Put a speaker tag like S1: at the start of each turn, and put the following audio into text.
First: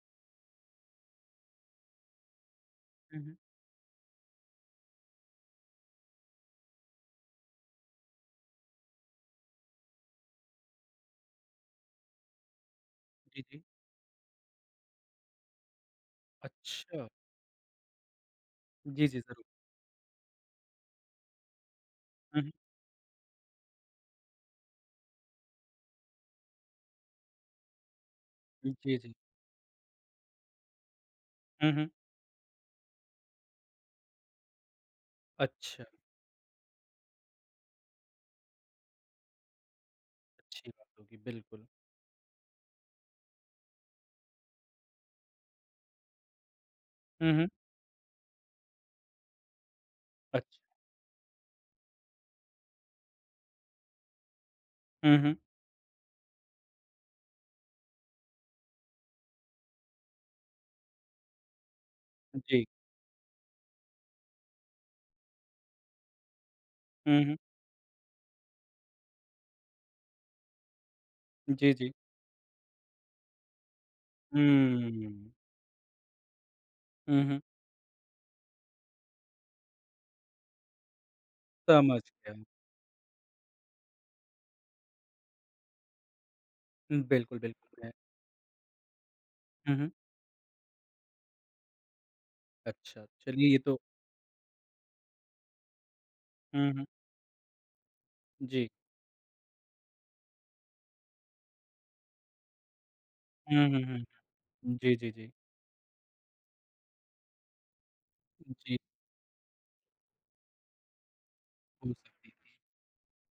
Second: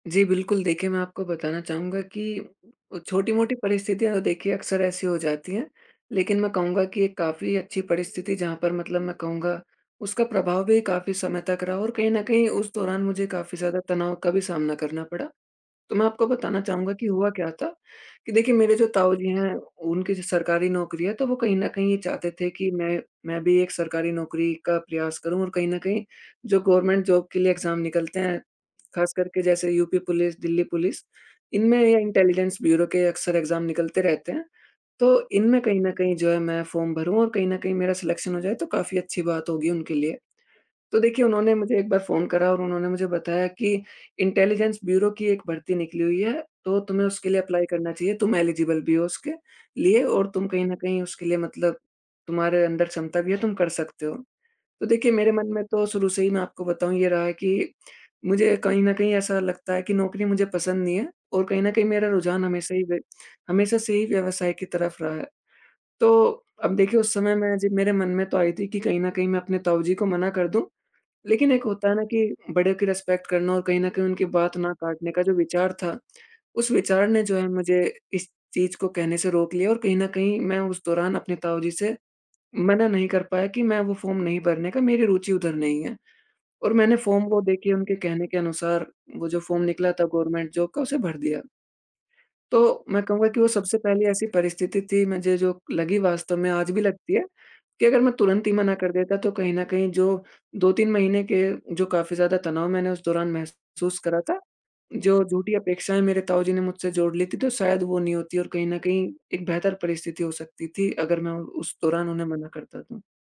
S1: जी, बिल्कुल, देखिए मैं आपको बताना चाहूँगा कि उ
S2: हुँ, हुँ।
S1: छोटी-मोटी परिस्थितियाँ तो देखिए अक्सर ऐसी हो जाती हैं। लेकिन मैं कहूँगा कि ये काफ़ी अच्छी परिस्थिति जहाँ पर मतलब मैं कहूँगा, उसका प्रभाव भी काफ़ी समय तक रहा और कहीं न कहीं उस दौरान मुझे
S2: जी,
S1: काफ़ी
S2: जी।
S1: ज़्यादा तनाव का भी सामना करना पड़ा। तो मैं आपको बताना चाहूँगा कि
S2: अच्छा।
S1: हुआ क्या था कि देखिए मेरे जो
S2: जी,
S1: ताऊ
S2: जी।
S1: जी
S2: ज़रूर।
S1: हैं, उनकी जो सरकारी नौकरी है, तो वो कहीं न कहीं ये चाहते थे
S2: हुँ।
S1: कि मैं मैं भी एक सरकारी नौकरी का प्रयास करूँ और कहीं न कहीं जो गवर्नमेंट जॉब के लिए एग्ज़ाम निकलते हैं,
S2: जी,
S1: ख़ास
S2: जी।
S1: करके जैसे यूपी पुलिस, दिल्ली पुलिस,
S2: हुँ,
S1: इनमें
S2: हुँ।
S1: ये इंटेलिजेंस ब्यूरो के अक्सर एग्ज़ाम निकलते रहते हैं। तो इनमें कहीं
S2: अच्छा।
S1: न कहीं जो है मैं फ़ॉर्म भरूँ और कहीं न कहीं मेरा सिलेक्शन हो जाए, तो काफ़ी अच्छी बात होगी उनके लिए।
S2: जी।
S1: तो
S2: [unintelligible]
S1: देखिए उन्होंने
S2: बिल्कुल।
S1: मुझे एक बार फ़ोन करा और उन्होंने मुझे बताया कि इंटेलिजेंस ब्यूरो की एक भर्ती निकली हुई है। तो तुम्हें उसके
S2: हुँ,
S1: लिए
S2: हुँ।
S1: एप्लाई करना चाहिए तुम एलिजिबल भी हो उसके लिए और
S2: अच्छा।
S1: तुम कहीं न कहीं उसके लिए मतलब तुम्हारे अंदर क्षमता भी है तुम कर सकते हो। तो देखिए
S2: हुँ,
S1: मेरे
S2: हुँ।
S1: मन में तो शुरू से ही मैं आपको बताऊँ ये रहा है कि मुझे कहीं न कहीं ऐसा लगता है कि नौकरी मुझे पसंद नहीं है और कहीं न कहीं मेरा रुझान
S2: जी।
S1: हमेशा ही हमेशा से ही व्यवसाय की तरफ रहा है। तो अब देखिए उस
S2: हुँ,
S1: समय
S2: हुँ।
S1: मैं जब मेरे मन में तो आई थी कि कहीं न कहीं मैं अपने ताऊ जी को मना कर दूँ, लेकिन एक
S2: जी,
S1: होता
S2: जी।
S1: है ना कि बड़े की रिस्पेक्ट करना और कहीं न कहीं उनकी बात ना काटने का
S2: हम्म।
S1: जो विचार था, उस विचार
S2: हुँ,
S1: ने जो
S2: हुँ।
S1: है मुझे इस चीज़ को कहने से रोक लिया और कहीं न कहीं मैं उस दौरान अपने ताऊ जी से
S2: समझ गया।
S1: मना नहीं कर पाया कि मैं वो फ़ॉर्म नहीं भरने का मेरी रुचि उधर नहीं है और मैंने फॉर्म
S2: बिल्कुल,
S1: वो
S2: बिल्कुल।
S1: देखिए
S2: [unintelligible]
S1: उनके कहने के अनुसार वो जो फ़ॉर्म
S2: हुँ, हुँ।
S1: निकला था गवर्नमेंट जॉब का उसे भर दिया। तो मैं
S2: अच्छा
S1: कहूँगा कि वो
S2: चलिए ये तो
S1: सबसे पहली ऐसी परिस्थिति थी मुझे जो लगी वास्तव में,
S2: हुँ,
S1: आज भी
S2: हुँ।
S1: लगती है कि अगर मैं तुरंत ही
S2: जी।
S1: मना कर देता, तो कहीं न कहीं जो 2-3 महीने के जो काफ़ी ज़्यादा तनाव मैंने उस दौरान
S2: हुँ, हुँ,
S1: महसूस
S2: हुँ।
S1: करा था,
S2: जी, जी,
S1: जो
S2: जी।
S1: झूठी अपेक्षाएँ मेरे ताऊ जी ने मुझसे जोड़ ली थी। तो शायद वो नहीं होती और
S2: उ
S1: कहीं
S2: जी।
S1: न कहीं एक बेहतर परिस्थिति हो सकती थी अगर मैं उ उस दौरान उन्हें
S2: [unintelligible]
S1: मना करता तो।